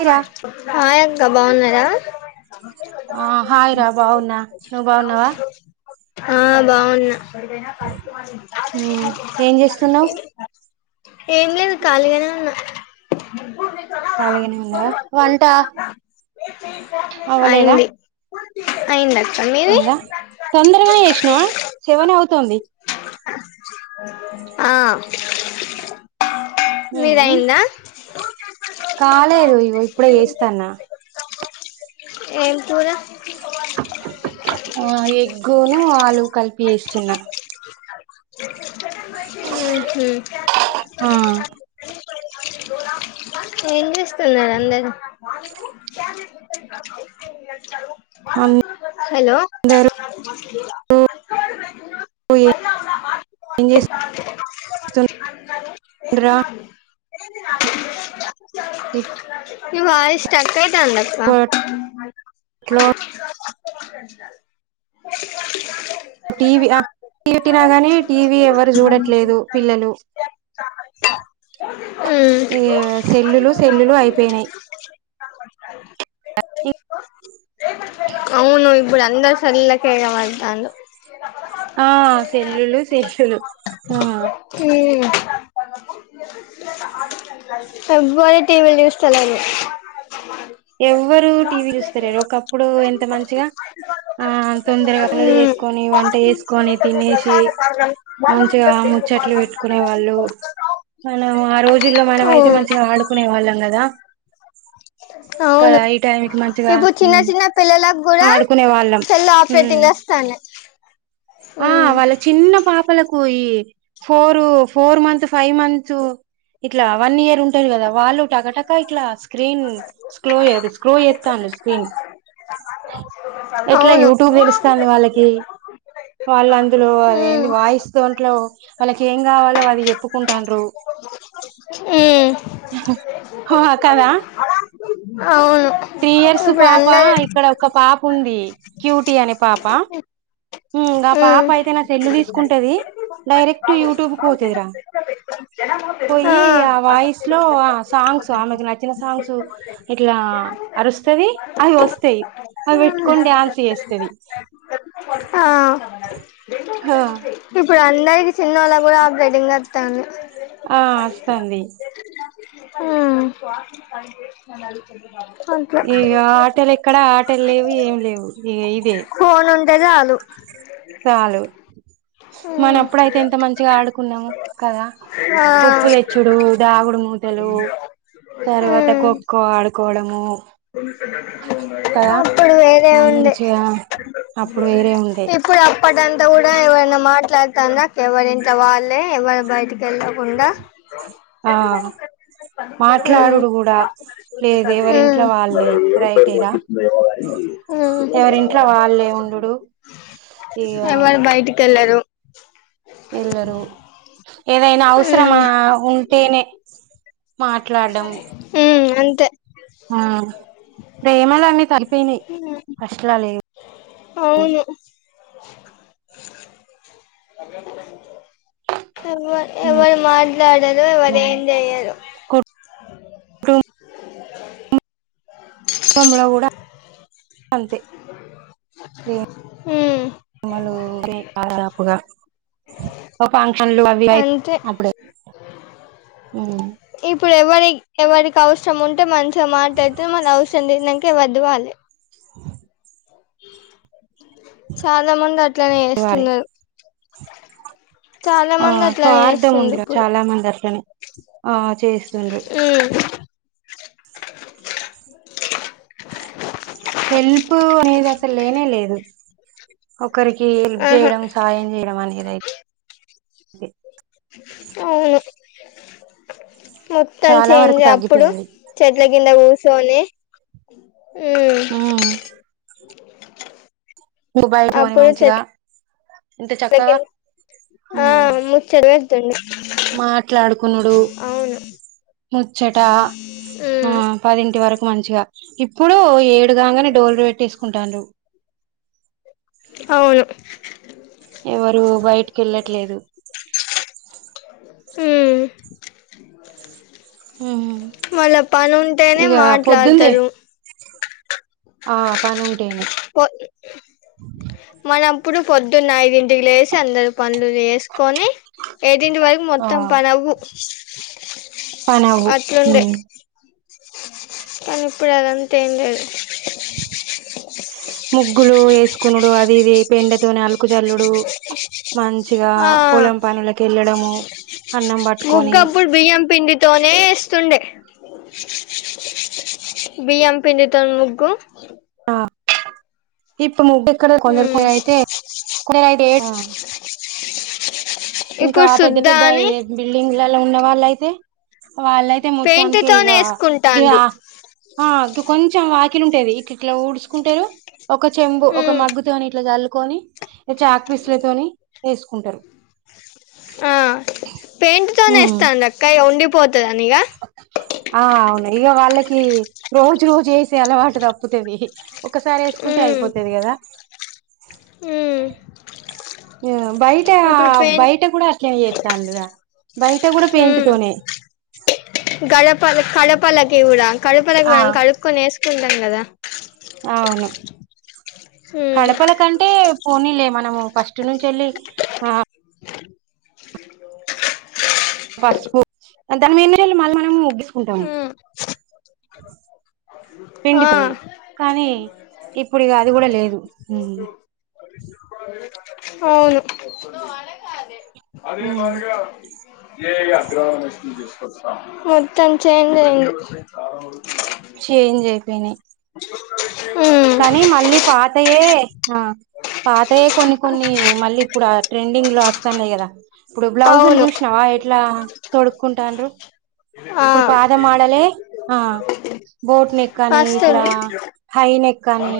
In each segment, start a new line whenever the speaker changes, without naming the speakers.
Hi రా
హయక్క బాగున్నారా
ఆ హాయ రా బావున్నా నువ్ బావున్నవా
ఆ బాగున్నా
మ్మ్ ఏం చేస్తున్నావ్
ఏం లేదు ఖాళీగానే ఉన్నా
ఖాళీగనే ఉన్నావా వంట
అయింది అయింది అక్క మీది
ఇంద తొందరగానే చేసినవా సెవనే అవుతుంది
ఆ
మ్మ్
మీదయిందా
కాలేదు ఇగో ఇప్పుడే చేస్తానా
ఏం కూరా
ఆ ఎగ్గును ఆలు కలిపి చేస్తున్నా
ఉహు
ఆ
ఏం చేస్తున్నరా అందర్ హలో
అందరూ ఏం జేస్
[inaudible]
ఇప్
నీ వాయిస్ కట్ ఐతందక్క [inaudible]
ఇప్పట్లో టీవీ టీ పెట్టినాగాని టీవీ ఎవరు చూడట్లేదు పిల్లలు
ఉ
పెనయి
అవును ఇప్పుడు అందరు సల్ల కెగబడతర్రు
ఆ సెల్లులు శిష్యులు
ఎవ్వరు టీవి లు చూస్తలేరు
ఎవ్వరు టీవీ చూస్తలేరు ఒకప్పుడు ఎంత మంచిగా ఆ తొందరగా పనులు
మ్మ్
చేసుకొని వంట చేేసుకొని తినేసి మంచిగా ముచ్చట్లు పెట్టుకునే వాళ్ళు మనం ఆ రోజుల్లో మనం అయితే మంచిగ ఆడుకునే వాళ్ళం కదా
అవును
కదా ఈ టైం కి మంచిగా
ఇప్పుడు చిన్న
ఉమ్,
చిన్న పిల్లలకు కూడా
ఆడుకునే వాళ్ళం
సెల్
ఉమ్
ఆపరేటింగ్ చేస్ స్తనే
ఆ వాళ్ళ చిన్న పాప్ పోయి four four month five month ఇట్లా అవన్ని చే ఉంటారు కదా వాళ్ళు టకటక ఇట్ల స్క్రీన్ స్క్రోల్ స్క్రోల్ చేత్తాను స్క్రీన్ ఎట్ల
అవును
యూట్యూబ్ తెలుస్తాంది వాళ్ళకి వాళ్ళఅందులో
మ్మ్
అదేంది వాయిస్తోన్ ట్లో వాళ్ళకి ఏం కావాలో అది చెప్పుకుంటాడ్రు
మ్మ్
హా కదా
అవును
త్రీ ఇయర్స్
ఇప్పుడు
పాప
అందరు
ఇక్కడ ఒక్క పాప ఉంది క్యూటీ అనే పాప పాప అయితే నా సెల్
ఆ
తీసుకుంటది డైరెక్ట్ యూట్యూబ్ కు పోతదిరా
[inaudible]
పోయి ఆ వాయిస్ లో ఆ సాంగ్స్ ఆమెకు నచ్చిన సాంగ్స్ ఇట్లా అరుస్తది అవి వస్తాయి అవి పెట్టుకొని డాన్స్ చేస్తది
ఇప్పుడు అందరికి చిన్న వాళ్ళ కూడా ఆపరేటైంగ్ అత్తంది
ఆ అస్తాంది
ఉ
ఇగ ఆటలు ఎక్కడ ఆటలు లేవు ఏం లేవు ఇగ ఇదే
ఫోన్ ఉండే చాలు
చాలు మనప్పుడ అయితే ఎంత మంచిగా ఆడుకున్నాము కదా
ఆ
ఉప్పుతెచ్చుడు దాగుడు ము తలు తరువాత ఖో ఖో ఆడుకోవడము కదా
అప్పుడు వేరే ఉండే
మంచిగా అప్పుడు వేరే ఉండే
ఇప్పుడు అప్పటంత కూడా ఎవైనా మాట్లాడ తందక్ ఎవరింట్ల వాళ్ళే ఎవరు బయటికి వెళ్ళకుండా
ఆ
ఉమ్
మాట్లాడుడు కూడా లేదు
ఉమ్
ఎవరింట్లో వాళ్ళే రైటేరా
ఉమ్
ఎవరింట్ల వాళ్ళే ఉండుడు ఇగ
ఎవరు బయటికి ఎళ్ళరు
ఎల్లరు ఏదైనా
ఉమ్
అవసరమా ఉంటేనే మాట్లాడం
ఉమ్ అంతే
ఆ ప్రేమలు అన్నీ తరిపోయినయి ఫస్ట్ లా లేవు
అవును ఎవరు
ఊ
ఎవరు మాట్లాడరు ఎవరు ఏం జెయ్యరు
కున్ కంగడ కూడా అంతే సేమ్
ఉమ్
మల్లుది దాదాపుగా ఓ ఫంక్షన్ లు అవి ఐతే
అంతే
అపుడే ఊ
ఇప్పుడు ఎవరి ఎవరికి అవసరం ఉంటే మంచిగా మాట్లాడుతు మళ అవసరం తీరినంక ఎవరిది వాళ్ళు
ఆ
చాలా మంది అట్లనే
వాడే
చేస్తున్నరు
ఆ
అట్లనే
స్వార్థం ఉంది
చేస్తుండ్రు
రా
ఇప్పుడు
చాలా మంది అట్లనే ఆ చేస్తుండ్రు
ఉమ్
ఇగ అసలు లేనే లేదు ఒకరికి హెల్ప్
ఆహా
చేయడం సహాయం చేయడం అనేది అయి డెత్
అవును మొత్తం
చాలా వరకు
చేంజ్ అప్పుడు
తగ్గిపోయింది
చెట్ల కింద కూర్చొని ఊ
ఉమ్ నువ్ బయటోనివి మంచిగా ఎంత చక్కగా
సెటిల్ ఆ
ఉమ్
ముచ్చట వెట్
మాట్లాడుకునుడు
అవును
ముచ్చట ఆ
ఉమ్
పదింటి వరకు మంచిగా ఇప్పుడు ఏడుగాంగనే డోర్లు పెట్టేసుకుంటండ్రు
అవును
ఎవరు బయటికి వెళ్ళట్లేదు
ఊ
ఉమ్
మళ్ళ పని ఉంటేనే
ఇగ పొద్దుందే
మాట్లాడతారు
ఆ పనుంటేనే
మనం ఇప్పుడు పొద్దున్న ఐదింటికి లేేసి అందరు పనులు చేసుకొని ఏదింటి వరకు మొత్తం పనవ్వు
పనవు ఊ
అట్లుండే కానీ ఇప్పుడు అదంత ఏం లేదు
ముగ్గులు వేసుకునుడు అది ఇది పెండతోని అలుకు జల్లుడు మంచిగా
ఆ
పోలం పనులకి వెళ్ళడము
ముగ్గప్పుడు బియ్యం పిండితోనే ఏస్తుండే బియ్యం పిండి తోని ముగ్గు
అ ఇప్పు ముగ్గేక్కడ కొందరు
ఉమ్
కొంద అయితే కొందరు అయితే ఏ ఇంకా
ఇప్పుడు
పెద్ద
శుద్ధ
పెద్ద
అని
ఇదే బిల్డింగ్లల ఉన్న వాళ్ళయితే వాళ్ళయితే
పెయింట్
మొత్తానికి ఇక
తోనే
గిగా
ఏసుకుంటాండ్రు
ఆ గి కొంచం చం వాకిలు ఉంటది ఇట్లిట్ల ఊడ్చూకుంటరు ఒక చెంబు ఒక
ఉమ్
మగ్గు తోని ఇట్ల జల్లుకొని ఇ చాక్ పీస్ లతోని ఎసుకుంటారు
ఆ పెయింట్ తోనే
ఉమ్
ఇస్తాందక్క ఇగ ఉండిపోతుందనిగా
ఆ అవును ఇగ వాళ్ళకి రోజు చేసే అలవాటు తప్పుతది ఒకసారి ఎసుకుంటే
ఉమ్
అయిపోతది కదా
ఉమ్
బయట
ఇప్పుడు పెయింట్
బయట కూడా అట్లేనే చేత్తళ్ళు రా బయట కూడా పెయింట్ తోనే
గడప కడపలకి కూడా కడపలకి
ఆ
మనం కడుక్కొనే ఎస్ కుంటాం కదా
అవును
ఉమ్
కడపల కంటే పోనీలే మనము ఫస్ట్ నుంచేలి ఆ పసుపు అంత మీళ్ళు మళ్ళీ మనము ముగ్గేసుకుంటాము
ఉమ్ ఆ
పిండితునియి కానీ ఇప్పుడ ఇగ అది కూడా లేదు ఉమ్
అవును
ఉమ్,
మొత్తం చేన్ జయి
చేంజ్ అయిపోయినాయి
ఉమ్
కానీ మళ్ళీ పాతయే ఆ పాతయే కొన్ని కొన్ని మళ్ళీ ఇప్పుడ ట్రెండింగ్ లో వస్తాన్నాయి కదా ఇప్పుడు బ్లౌజులు
అవును
చూసిన వా ఎట్లా తొడుక్కుంటండ్రు
ఆ
ఇప్పుడు పాత మోడల్ ఎ ఆ బోట్ నెక్ అని ఇట్లా
వస్తుంది
హై నెక్ కానీ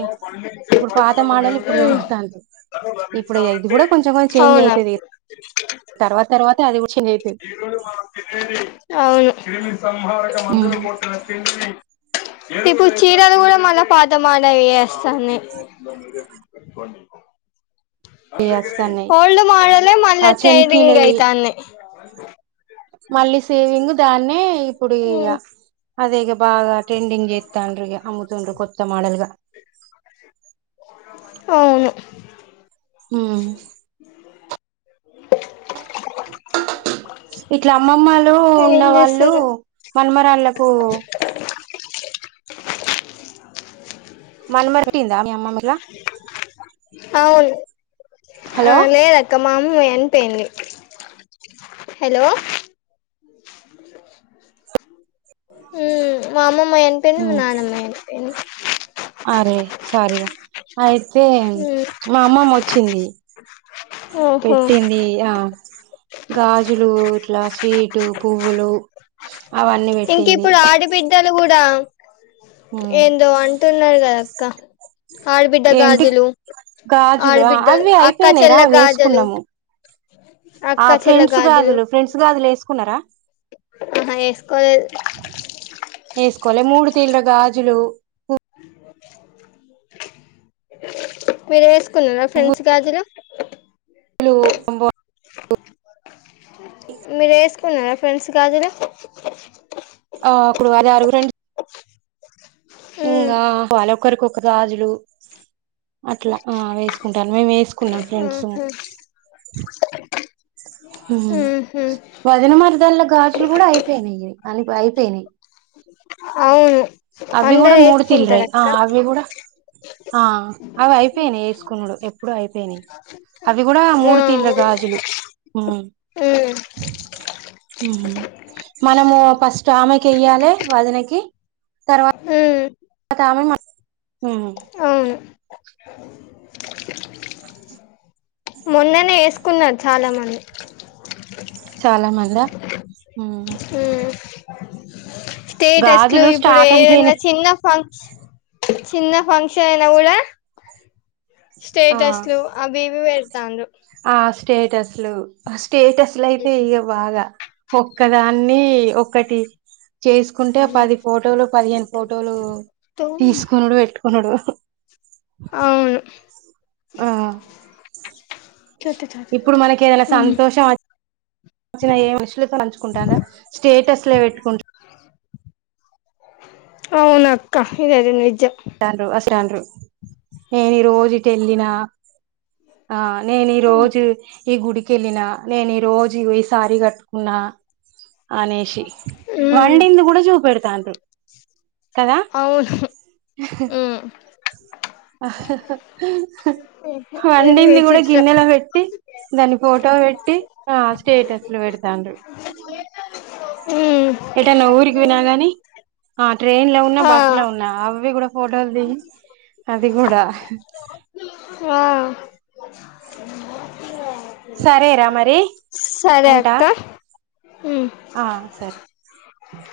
ఇప్పుడు పాత మాడలు ఇప్పుడు తొడుగుతండ్రు ఇప్పుడ ఇది కూడా కొంచెం కొ చేంజ్
అవునా
అయితది తర్వాత తర్వాత అది కూడా చేంజ్ అయితది
అవును ఇప్పుడు చీరలు కూడా మళ పాత మోడల్ యే అస్తానాయి
ఇవి వస్తాన్నాయి
హోల్డ్ మడలే
ఆ
మళ్ళచ్చదిింగ్ అయిత
చెంకీలయి
అయితన్నయ్
మళ్ళీ సేవింగ్ దాన్నే ఇప్పుడు ఇ ఇగ అదే ఇగ బాగా ట్రెండింగ్ చేత్తండ్రు ఇగ అమ్ముతుండ్రు కొత్త మోడల్గా
అవును
ఉమ్ ఇట్లా అమ్మమ్మలు ఉన్న
ఏం
వాళ్ళు
చేస్తున్నారు
మనమరాళ్ళలకు పట్టిందా మీఅమ్ ఇట్లా
అవును ఆ
హలో
లేదక్క మా అమ్మే చనిపోయింది హలో ఉమ్ మా అమ్మమ్మయి అనిపోయింది మా నాన్నమ్మ చనిపోయింది
అరే సారీ రా అయితే మా అమ్మమ్మ వచ్చింది
ఓహో
పెట్టింది ఆ గాజులు ఇట్లా స్విటు పువ్వులు అవన్నీ
ఇంక
పెట్టింది
ఇప్పుడు ఆడిబిడ్డలు కూడా
ఉమ్
ఏందో అంటున్నారు కదా క్కా ఆడు బిడ్డ
ఏంటి
గాజులు
గాజులు
ఆడబిడ్డ
అవి
అక్క
అయిపోయినాయిరా
చెల్ల
అవ్వి
గాజులు
ఎసుకున్నాము
అక్క
ఆ
చెల్లె
ఫ్రెండ్స్ గాజులు ఫ్రెండ్స్ గాజులు ఎసుకున్నారా
అహా ఎసుకోలేదు
కొలె మూడు తీల్రా గాజులు
మీరేసుకున్నారా ఫ్రెండ్స్ గాజులు
[unintelligible]
మీర్ ఎసుకున్నారా, ఫ్రెండ్స్ గాజులు.
ఆ ఇప్పుడు ఆరారూ ఫ్రెండ్స్.
ఉమ్
ఇంగా. [unintelligible] ఒకరిఒక గాజులు అట్లా, ఆ వేసుకుంటాన్ మేమ్ ఏస్ కున్నాం, ఫ్రెండ్స్.
ఆహా
హుమ్మ్.
ఉహు
వదిన, మరదల్ల గా గాజులు గుడా అయిపోయినాయ్యి, అన్ని ప అయిపోయినాయి.
అవును
అవ్వి గుడా
అందరు వేసుకుంటారు
మూడుతిర్లయ్యి. ఆ
అక్క
అవ్వి గుడా. ఆ అవి అయిపోయానాయి ఎసుకునుడు ఎప్పుడో అయిపోయినాయి. అవి గుడా
ఆ
మూడు తీర్ల గా, గాజులు ఉమ్.
ఉమ్
ఉహుమ్ ఉ మనము ఫస్ట్ ఆమెకేయ్యాలే వదినేకి, తర్వాత్
ఉమ్
తర్వాత ఆమె మా. [unintelligible] ఉమ్ ఉమ్.
అవును మొన్ననే ఏసుకున్నార్ చాలామంది.
చాలామందా, ఉహుమ్.
ఉమ్ స్టేటస్లు, ఇప్పుడు
స్టాక్
ఏదన్నా
అయిపోయినాయి
చిన్న ఫం చిన్న ఫంక్షన్ అయినా గుడా,
ఆ
స్టేటస్లు అవి, ఇవి పేడ్తన్రు.
ఆ స్టేటస్లు. ఆహ్ స్టేటస్లు అయితే ఇగా బాగా. ఒక్కదాన్ని, ఒకటి. చేసుకుంటే పది ఫోటోలు, పదిహేను ఫోటోలు తీసుకునుడు, బేట్కునుడు.
అవును.
ఆ. ఇప్పుడ్ మనక్ ఏదైనా,
ఉమ్
సంతోషం అచ్ [unintelligible] చ్చిన ఏం మనుషులతో పంచుకుంటారా, స్టేటస్ లే బేట్టుకుంట్
అవునాక్క, ఇదైతే నిజమ్.
[unintelligible] తండ్రు, అస్తండ్రు నేన్ ఈ రోజు ఈటెల్లిన. ఆ నేన్ ఈ రోజు, ఈ గుడికెళ్ళిన, నేన్ ఈ రోజు ఇగో ఈ సారీ గట్టుకున్నా. అనేషి,
ఉమ్
వండింది గుడా చూపెడ్తాన్రు.
అవును. ఉమ్
ఆ
ఇది
వండింది గుడా,
విచిత్రం
గిన్నెలో వెట్టి, దాన్నీ ఫోటో బేట్టి, ఆ స్టేటస్ లు పెడ్తాన్రు.
పో
ఏటన్నా ఊరికి పోయినా గాని, ఆ ట్రైన్ లో ఉన్నా,
ఆ
బస్సు లో ఉన్నా అవ్వి గుడా, ఫోటోల్ దిగి అది గుడా,
అ
సరేరా మరి ఉంటా,
అక్క ఉమ్
ఆ సరే. అ